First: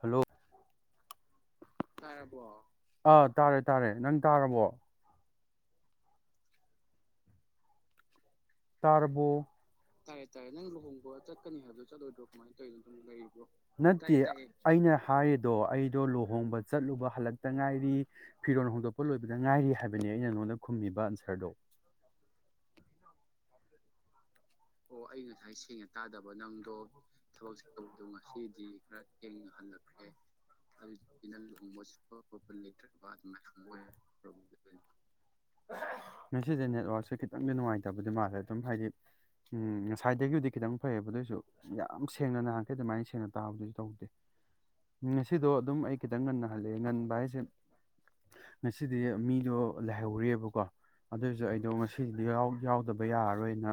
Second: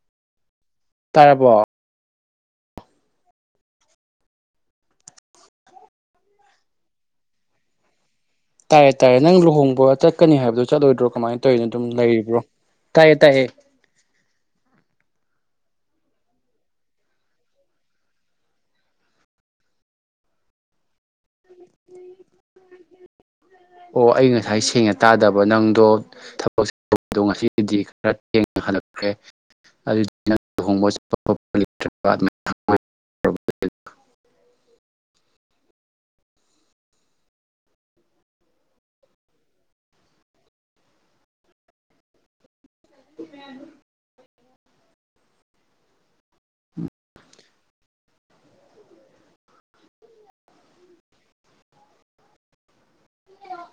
hello ꯇꯥꯔꯕꯣ ꯑꯥ ꯇꯥꯔꯦ ꯇꯥꯔꯦ ꯅꯪ ꯇꯥꯔꯕꯣ ꯇꯥꯏꯔꯦ ꯇꯥꯏꯔꯦ ꯇꯥꯔꯕꯣ ꯅꯪ ꯂꯨꯍꯣꯡꯕ ꯆꯠꯀꯅꯤ ꯍꯥꯏꯕꯗꯣ ꯆꯠꯂꯣꯏꯗ꯭ꯔꯣ ꯀꯃꯥꯏꯅ ꯇꯧꯔꯤꯅꯣ ꯑꯗꯨꯝ ꯂꯩꯔꯤꯕ꯭ꯔꯣ ꯇꯥꯏꯌꯦ ꯇꯥꯏꯌꯦ ꯅꯠꯇꯦ ꯑꯩꯅ ꯍꯥꯏꯌꯤꯗꯣ ꯑꯩ ꯗꯣ ꯂꯨꯍꯣꯡꯕ ꯆꯠꯂꯨꯕ ꯍꯜꯂꯛꯇ ꯉꯥꯏꯔꯤ ꯐꯤꯔꯣꯜ ꯍꯣꯡꯗꯣꯛꯄ ꯂꯣꯏꯕꯗ ꯉꯥꯏꯔꯤ ꯍꯥꯏꯕꯅꯤ ꯑꯩꯅ ꯅꯉꯣꯟꯗ ꯈꯨꯝꯃꯤꯕ ꯕ ꯑꯟꯁꯔꯗꯣ ꯑꯣ ꯑꯩ ꯉꯁꯤ ꯉꯁꯥꯏ ꯁꯦꯡꯅ ꯇꯥꯗꯕ ꯅꯪꯗꯣ ꯊꯕꯛꯗꯣ ꯉꯁꯤꯗꯤ ꯈꯔ ꯊꯦꯡꯅ ꯍꯜꯂꯛꯈ꯭ꯔꯦ ꯑꯗꯨꯗꯤ ꯂꯨꯍꯣꯡꯕ ꯍꯜꯂꯦ ꯆꯠꯄ ꯑꯗꯨꯅ ꯈꯣꯠꯄ ꯂꯨꯍꯣꯡꯕ ꯂꯩꯇ꯭ꯔꯕ ꯆꯠꯄ ꯈꯣꯠꯄ ꯑꯗꯨꯃꯥꯏꯅ ꯂꯩꯇ꯭ꯔꯕ ꯑꯗꯨ ꯉꯁꯤꯁꯦ ꯅꯦꯠꯋꯥꯛꯛꯁꯦ ꯈꯤꯇꯪꯗꯤ ꯅꯨꯡꯉꯥꯏꯇꯕꯗꯤ ꯃꯥꯜꯂꯦ ꯑꯗꯨꯝ ꯍꯥꯏꯗꯤ ꯎꯝ ꯉꯁꯥꯏꯗꯒꯤꯕꯨꯗꯤ ꯈꯤꯇꯪ ꯐꯩꯌꯦꯕ ꯑꯗꯨꯏꯁꯨ ꯌꯥꯝ ꯁꯦꯡꯅ ꯅꯍꯥꯟꯈꯩ ꯑꯗꯨꯃꯥꯏꯅ ꯁꯦꯡꯅ ꯇꯥꯕꯗꯨꯗꯤ ꯇꯧꯗꯦ ꯉꯁꯤꯗꯣ ꯑꯗꯨꯝ ꯑꯩ ꯈꯤꯇꯪ ꯉꯟꯅ ꯍꯜꯂꯦ ꯉꯟꯕ ꯍꯥꯏꯁꯦ ꯉꯁꯤꯗꯤ ꯃꯤꯗꯣ ꯂꯩꯥꯍꯧꯔꯤꯕꯀꯣ ꯑꯗꯨꯏꯁꯨ ꯑꯩꯗꯣ ꯉꯁꯤꯗꯤ ꯌꯥꯎꯗꯕ ꯌꯥꯔꯔꯣꯏꯅ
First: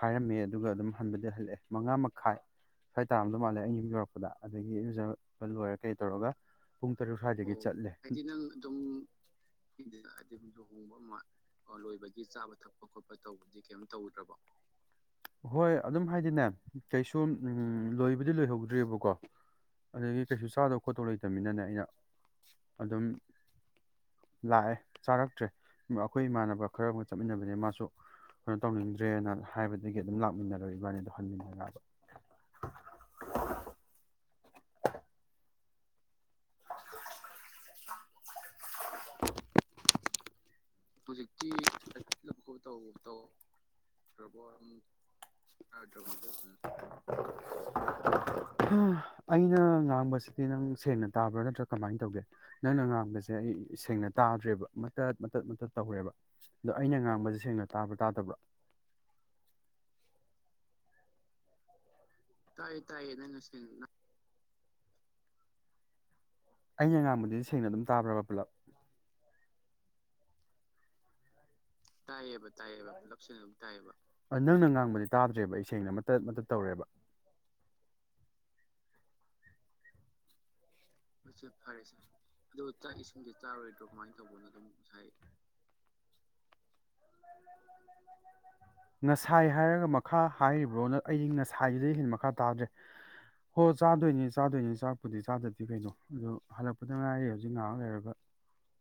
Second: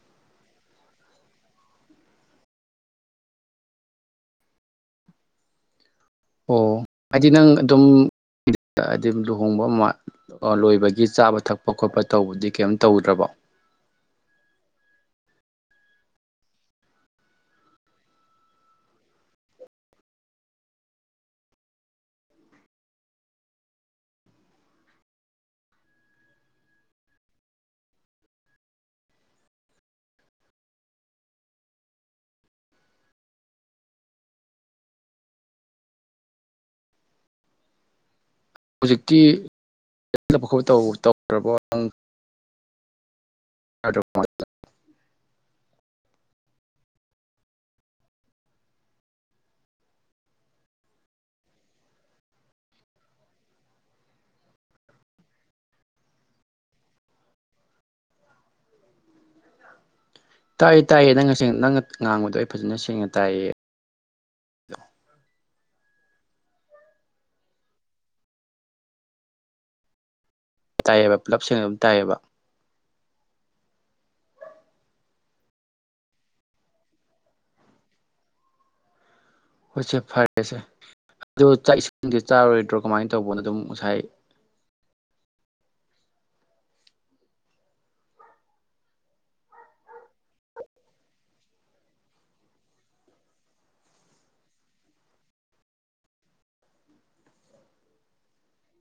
ꯍꯥꯏꯔꯝꯃꯦ ꯑꯗꯨꯒ ꯑꯗꯨꯝ ꯍꯟꯕꯗꯤ ꯍꯜꯂꯛꯑꯦ ꯃꯉꯥ ꯃꯈꯥꯏ ꯁ꯭ꯋꯥꯏ ꯇꯥꯔꯝꯗꯧ ꯃꯥꯜꯂꯦ ꯑꯩꯩꯅ ꯌꯨꯝ ꯌꯧꯔꯛꯄꯗ ꯑꯗꯒꯤ ꯢꯔꯨꯖꯕ ꯄ ꯂꯣꯏꯔ ꯀꯩ ꯇꯧꯔꯒ ꯑꯣ ꯄꯨꯡ ꯇꯔꯨꯛ ꯍꯥꯏꯗꯤ ꯅꯪ ꯁ꯭ꯋꯥꯏꯗꯒꯤ ꯑꯗꯨꯝ ꯆꯠꯂꯦ ꯍꯥꯏꯗꯤ ꯅꯪ ꯑꯗꯨꯝ ꯍꯥꯏꯗꯤ ꯂꯨꯍꯣꯡꯕ ꯑꯃ ꯂꯣꯏꯕꯒꯤ ꯆꯥꯕ ꯊꯛꯄ [unintelligible] ꯈꯣꯠꯄ ꯂꯣꯏꯕꯒꯤ ꯇꯧꯕꯗꯤ ꯆꯥꯕ ꯀꯩꯝ ꯊꯛꯄ ꯈꯣꯠꯄ ꯇꯧꯗ꯭ꯔꯕꯣ ꯇꯧꯕꯗꯤ ꯀꯩꯝ ꯇꯧꯗ꯭ꯔꯕ ꯍꯣꯏ ꯑꯗꯨꯝ ꯍꯥꯏꯗꯤꯅꯦ ꯀꯩꯁꯨꯝ ꯂꯣꯏꯕꯨꯗꯤ ꯂꯣꯏꯍꯧꯗ꯭ꯔꯤꯕꯀꯣ ꯑꯗꯒꯤ ꯀꯩꯁꯨ ꯆꯥꯗꯧ ꯈꯣꯠꯇꯧ ꯂꯩꯇꯝꯅꯤꯅꯅꯦ ꯌꯥ ꯑꯗꯨꯝ ꯂꯥꯛꯑꯦ ꯆꯥꯔꯛꯇ꯭ꯔꯦ ꯑꯈꯣꯏ ꯏꯃꯥꯟꯅꯕ ꯈꯔꯒ ꯆꯠꯃꯤꯟꯅꯕꯅꯤ ꯃꯥꯁꯨ ꯀꯩꯅꯣ ꯇꯧꯅꯤꯡꯗ꯭ꯔꯦꯅ ꯍꯥꯏꯕꯗꯒꯤ ꯑꯗꯨꯝ ꯂꯥꯛꯃꯤꯟꯅꯔꯦ ꯏꯕꯥꯅꯤꯗꯣ ꯍꯟꯃꯤꯟꯅꯔꯛ ꯑꯕ ꯍꯨꯖꯤꯛꯇꯤ ꯈꯠ ꯇꯧꯈ꯭ꯔꯕꯣ ꯅꯪ [unintelligible] ꯍꯥ ꯑꯩꯅ ꯉꯥꯡꯕꯁꯤꯗꯤ ꯅꯪ ꯁꯦꯡꯅ ꯇꯥꯕ꯭ꯔꯥ ꯅꯠꯇ꯭ꯔ ꯀꯃꯥꯏꯅ ꯇꯧꯒꯦ ꯅꯪꯅ ꯉꯥꯡꯕꯁꯦ ꯑꯩ ꯗꯤ ꯁꯦꯡꯅ ꯇꯥꯗ꯭ꯔꯦꯕ ꯃꯇꯠ ꯃꯇꯠ ꯃꯇꯠ ꯇꯧꯔꯦꯕ ꯑꯗꯣ ꯑꯩꯅ ꯉꯥꯡꯕꯁꯦ ꯁꯦꯡꯅ ꯇꯥꯕ꯭ꯔꯥ ꯇꯥꯗꯕ꯭ꯔꯥ ꯇꯥꯏꯌꯦ ꯇꯥꯏꯌꯦ ꯅꯪꯅ ꯁꯦꯡ ꯅꯪꯅ ꯉꯥꯡꯕꯗꯣ ꯑꯩ ꯐꯖꯟꯅ ꯁꯦꯡꯅ ꯇꯥꯏꯌꯦ ꯑꯩꯅ ꯉꯥꯡꯕꯨꯗꯤꯗꯤ ꯁꯦꯡꯅ ꯑꯗꯨꯝ ꯇꯥꯕ꯭ꯔꯕ ꯄꯨꯂꯞ ꯇꯥꯢꯌꯦꯕ ꯄꯨꯂꯞ ꯁꯦꯡꯅ ꯑꯗꯨꯝ ꯇꯥꯏꯌꯦꯕ ꯇꯥꯏꯌꯦꯕ ꯁꯦꯡꯅ ꯑꯗꯦꯝ ꯇꯥꯌꯦꯕ ꯅꯪꯅ ꯉꯥꯡꯕꯗꯤ ꯇꯥꯗ꯭ꯔꯦꯕ ꯑꯩ ꯁꯦꯡꯅ ꯃꯇꯠ ꯃꯇꯠ ꯇꯧꯔꯦꯕ [inaudible] ꯍꯧꯆꯦ ꯐꯔꯦꯁꯦ ꯑꯗꯣ ꯍꯣꯢꯁꯦ ꯆꯥꯛ ꯐꯔꯦꯁꯦ ꯏꯁꯤꯡꯗꯤ ꯑꯗꯨ ꯆꯥꯔꯣꯏꯗ꯭ꯔꯣ ꯆꯥꯛ ꯀꯃꯥꯏꯅ ꯏꯁꯤꯡꯗꯤ ꯇꯧꯕꯅꯣ ꯑꯗꯨꯝ ꯆꯥꯔꯣꯏꯗ꯭ꯔꯣ ꯉꯁꯥꯏ ꯀꯃꯥꯏꯅ ꯇꯧꯕꯅꯣ ꯑꯗꯨꯝ ꯉꯁꯥꯏ [unintelligible] ꯉꯁꯥꯏ ꯍꯥꯏꯔꯒ ꯃꯈꯥ ꯍꯥꯏꯔꯤꯕ꯭ꯔꯣ ꯑꯩ ꯉꯁꯥꯏꯗꯨꯗꯩ ꯍꯦꯟꯅ ꯃꯈꯥ ꯇꯥꯗ꯭ꯔꯦ ꯍꯣ ꯆꯥꯗꯣꯏꯅꯤ ꯆꯥꯗꯣꯏꯅꯤ ꯆꯥꯛꯄꯨꯗꯤ ꯆꯥꯗ ꯗꯤ ꯀꯩꯅꯣ ꯑꯗꯣ ꯍꯜꯂꯛꯄꯗ ꯉꯥꯏꯔꯤ ꯍꯧꯖꯤꯛ ꯉꯥꯏꯍꯥꯛ ꯂꯩꯔꯒ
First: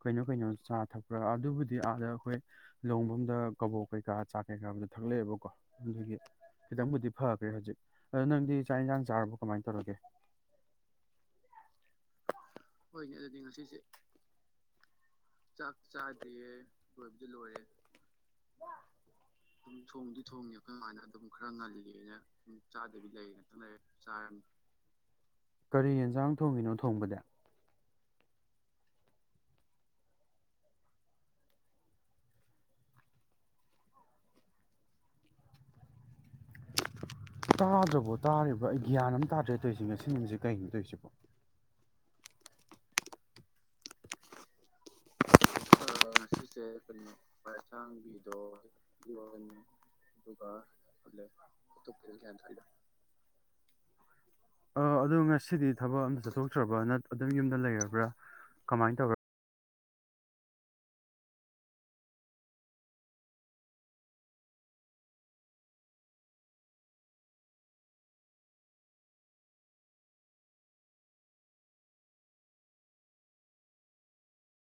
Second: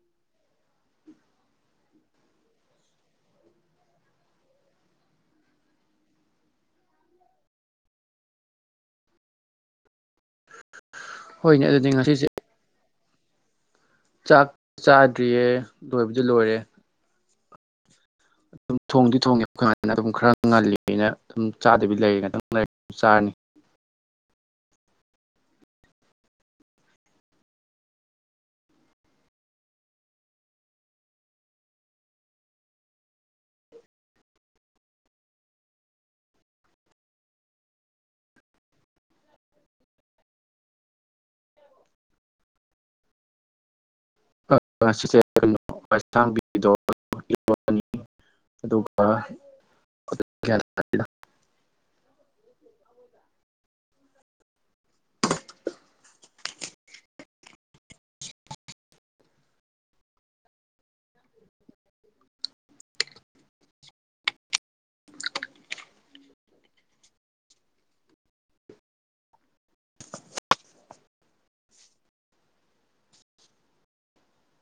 ꯀꯩꯅꯣ ꯀꯩꯅꯣ ꯆꯥ ꯊꯛꯄ꯭ꯔꯥ ꯑꯗꯨꯕꯨꯗꯤ ꯑꯥꯗ ꯑꯩꯈꯣꯏ ꯂꯣꯡꯐꯝꯗ ꯀꯕꯣꯛ ꯀꯩꯀꯥ ꯆꯥ ꯊꯛꯂꯛꯑꯦꯕꯀꯣ ꯑꯗꯨꯗꯨꯒꯤ ꯈꯤꯇꯪꯕꯨꯗꯤ ꯐꯈ꯭ꯔꯦ ꯍꯧꯖꯤꯛ ꯑ ꯅꯪꯗꯤ ꯆꯥꯛ ꯏꯟꯁꯥꯡ ꯆꯥꯔꯕ ꯀꯃꯥꯏꯅ ꯇꯧꯔꯒꯦ ꯍꯣꯏꯅꯦ ꯑꯗꯨꯗꯤ ꯉꯁꯤꯁꯦ ꯍꯣꯏꯅꯦ ꯑꯗꯨꯗꯤ ꯉꯁꯤꯁꯦ ꯆꯥꯛ ꯆꯥꯗ꯭ꯔꯤꯌꯦ ꯂꯣꯏꯕꯗꯤ ꯂꯣꯏꯔꯦ ꯂꯣꯢꯔꯦ [unintelligible] ꯑꯗꯨꯝ ꯊꯣꯡꯗꯤ ꯊꯣꯡꯉꯦ ꯑꯩꯈꯣꯏ ꯑꯗꯨꯝ ꯍꯥꯟꯅ ꯊꯣꯡꯗꯤ ꯈꯔ ꯊꯣꯡꯉꯦ ꯑꯩꯈꯣꯢ ꯃꯥꯅ ꯉꯜꯂꯤꯅ ꯑꯗꯨꯝ ꯈꯔ ꯆꯥꯗꯕꯤ ꯉꯜꯂꯤꯌꯦꯅ ꯂꯩꯔꯦ ꯉꯥꯛꯇꯪ ꯂꯩꯔ ꯆꯥꯗꯕꯤ ꯆꯥꯔꯅꯤ ꯂꯩꯔꯤ ꯉꯥꯛꯇꯪ ꯂꯩ ꯆꯔꯝ ꯀꯔꯤ ꯌꯦꯟꯖꯥꯡ ꯊꯣꯡꯉꯤꯅꯣ ꯊꯣꯡꯕꯗꯤ ꯇꯥꯗ꯭ꯔꯕꯣ ꯇꯥꯔꯤꯕ ꯑꯩ ꯒ꯭ꯌꯥꯟ ꯑꯃ ꯇꯥꯗ꯭ꯔꯦ ꯇꯩꯁꯦ ꯉꯁꯤ ꯅꯨꯃꯤꯠꯁꯦ ꯀꯩꯅꯣ ꯇꯩꯁꯤꯕꯣ [unintelligible] ꯉꯁꯤꯁꯦ ꯀꯩꯅꯣ ꯍꯋꯥꯏ ꯄꯁꯥꯡꯕꯤꯗꯣ ꯑꯗꯨꯒ [unintelligible] ꯑꯗꯨꯒ ꯂꯦꯐ ꯑꯇꯣꯞꯄꯩꯗꯤ ꯒ꯭ꯌꯥꯟ ꯇꯥꯢꯗ ꯑ ꯑꯗꯣ ꯉꯁꯤꯗꯤ ꯊꯕꯛ ꯑꯝꯇ ꯆꯠꯊꯣꯛꯇ꯭ꯔꯕ꯭ꯔ ꯅ ꯑꯗꯨꯝ ꯌꯨꯝꯗ ꯂꯩꯔꯕ꯭ꯔꯥ ꯀꯃꯥꯏꯅ ꯇꯧ [inaudible]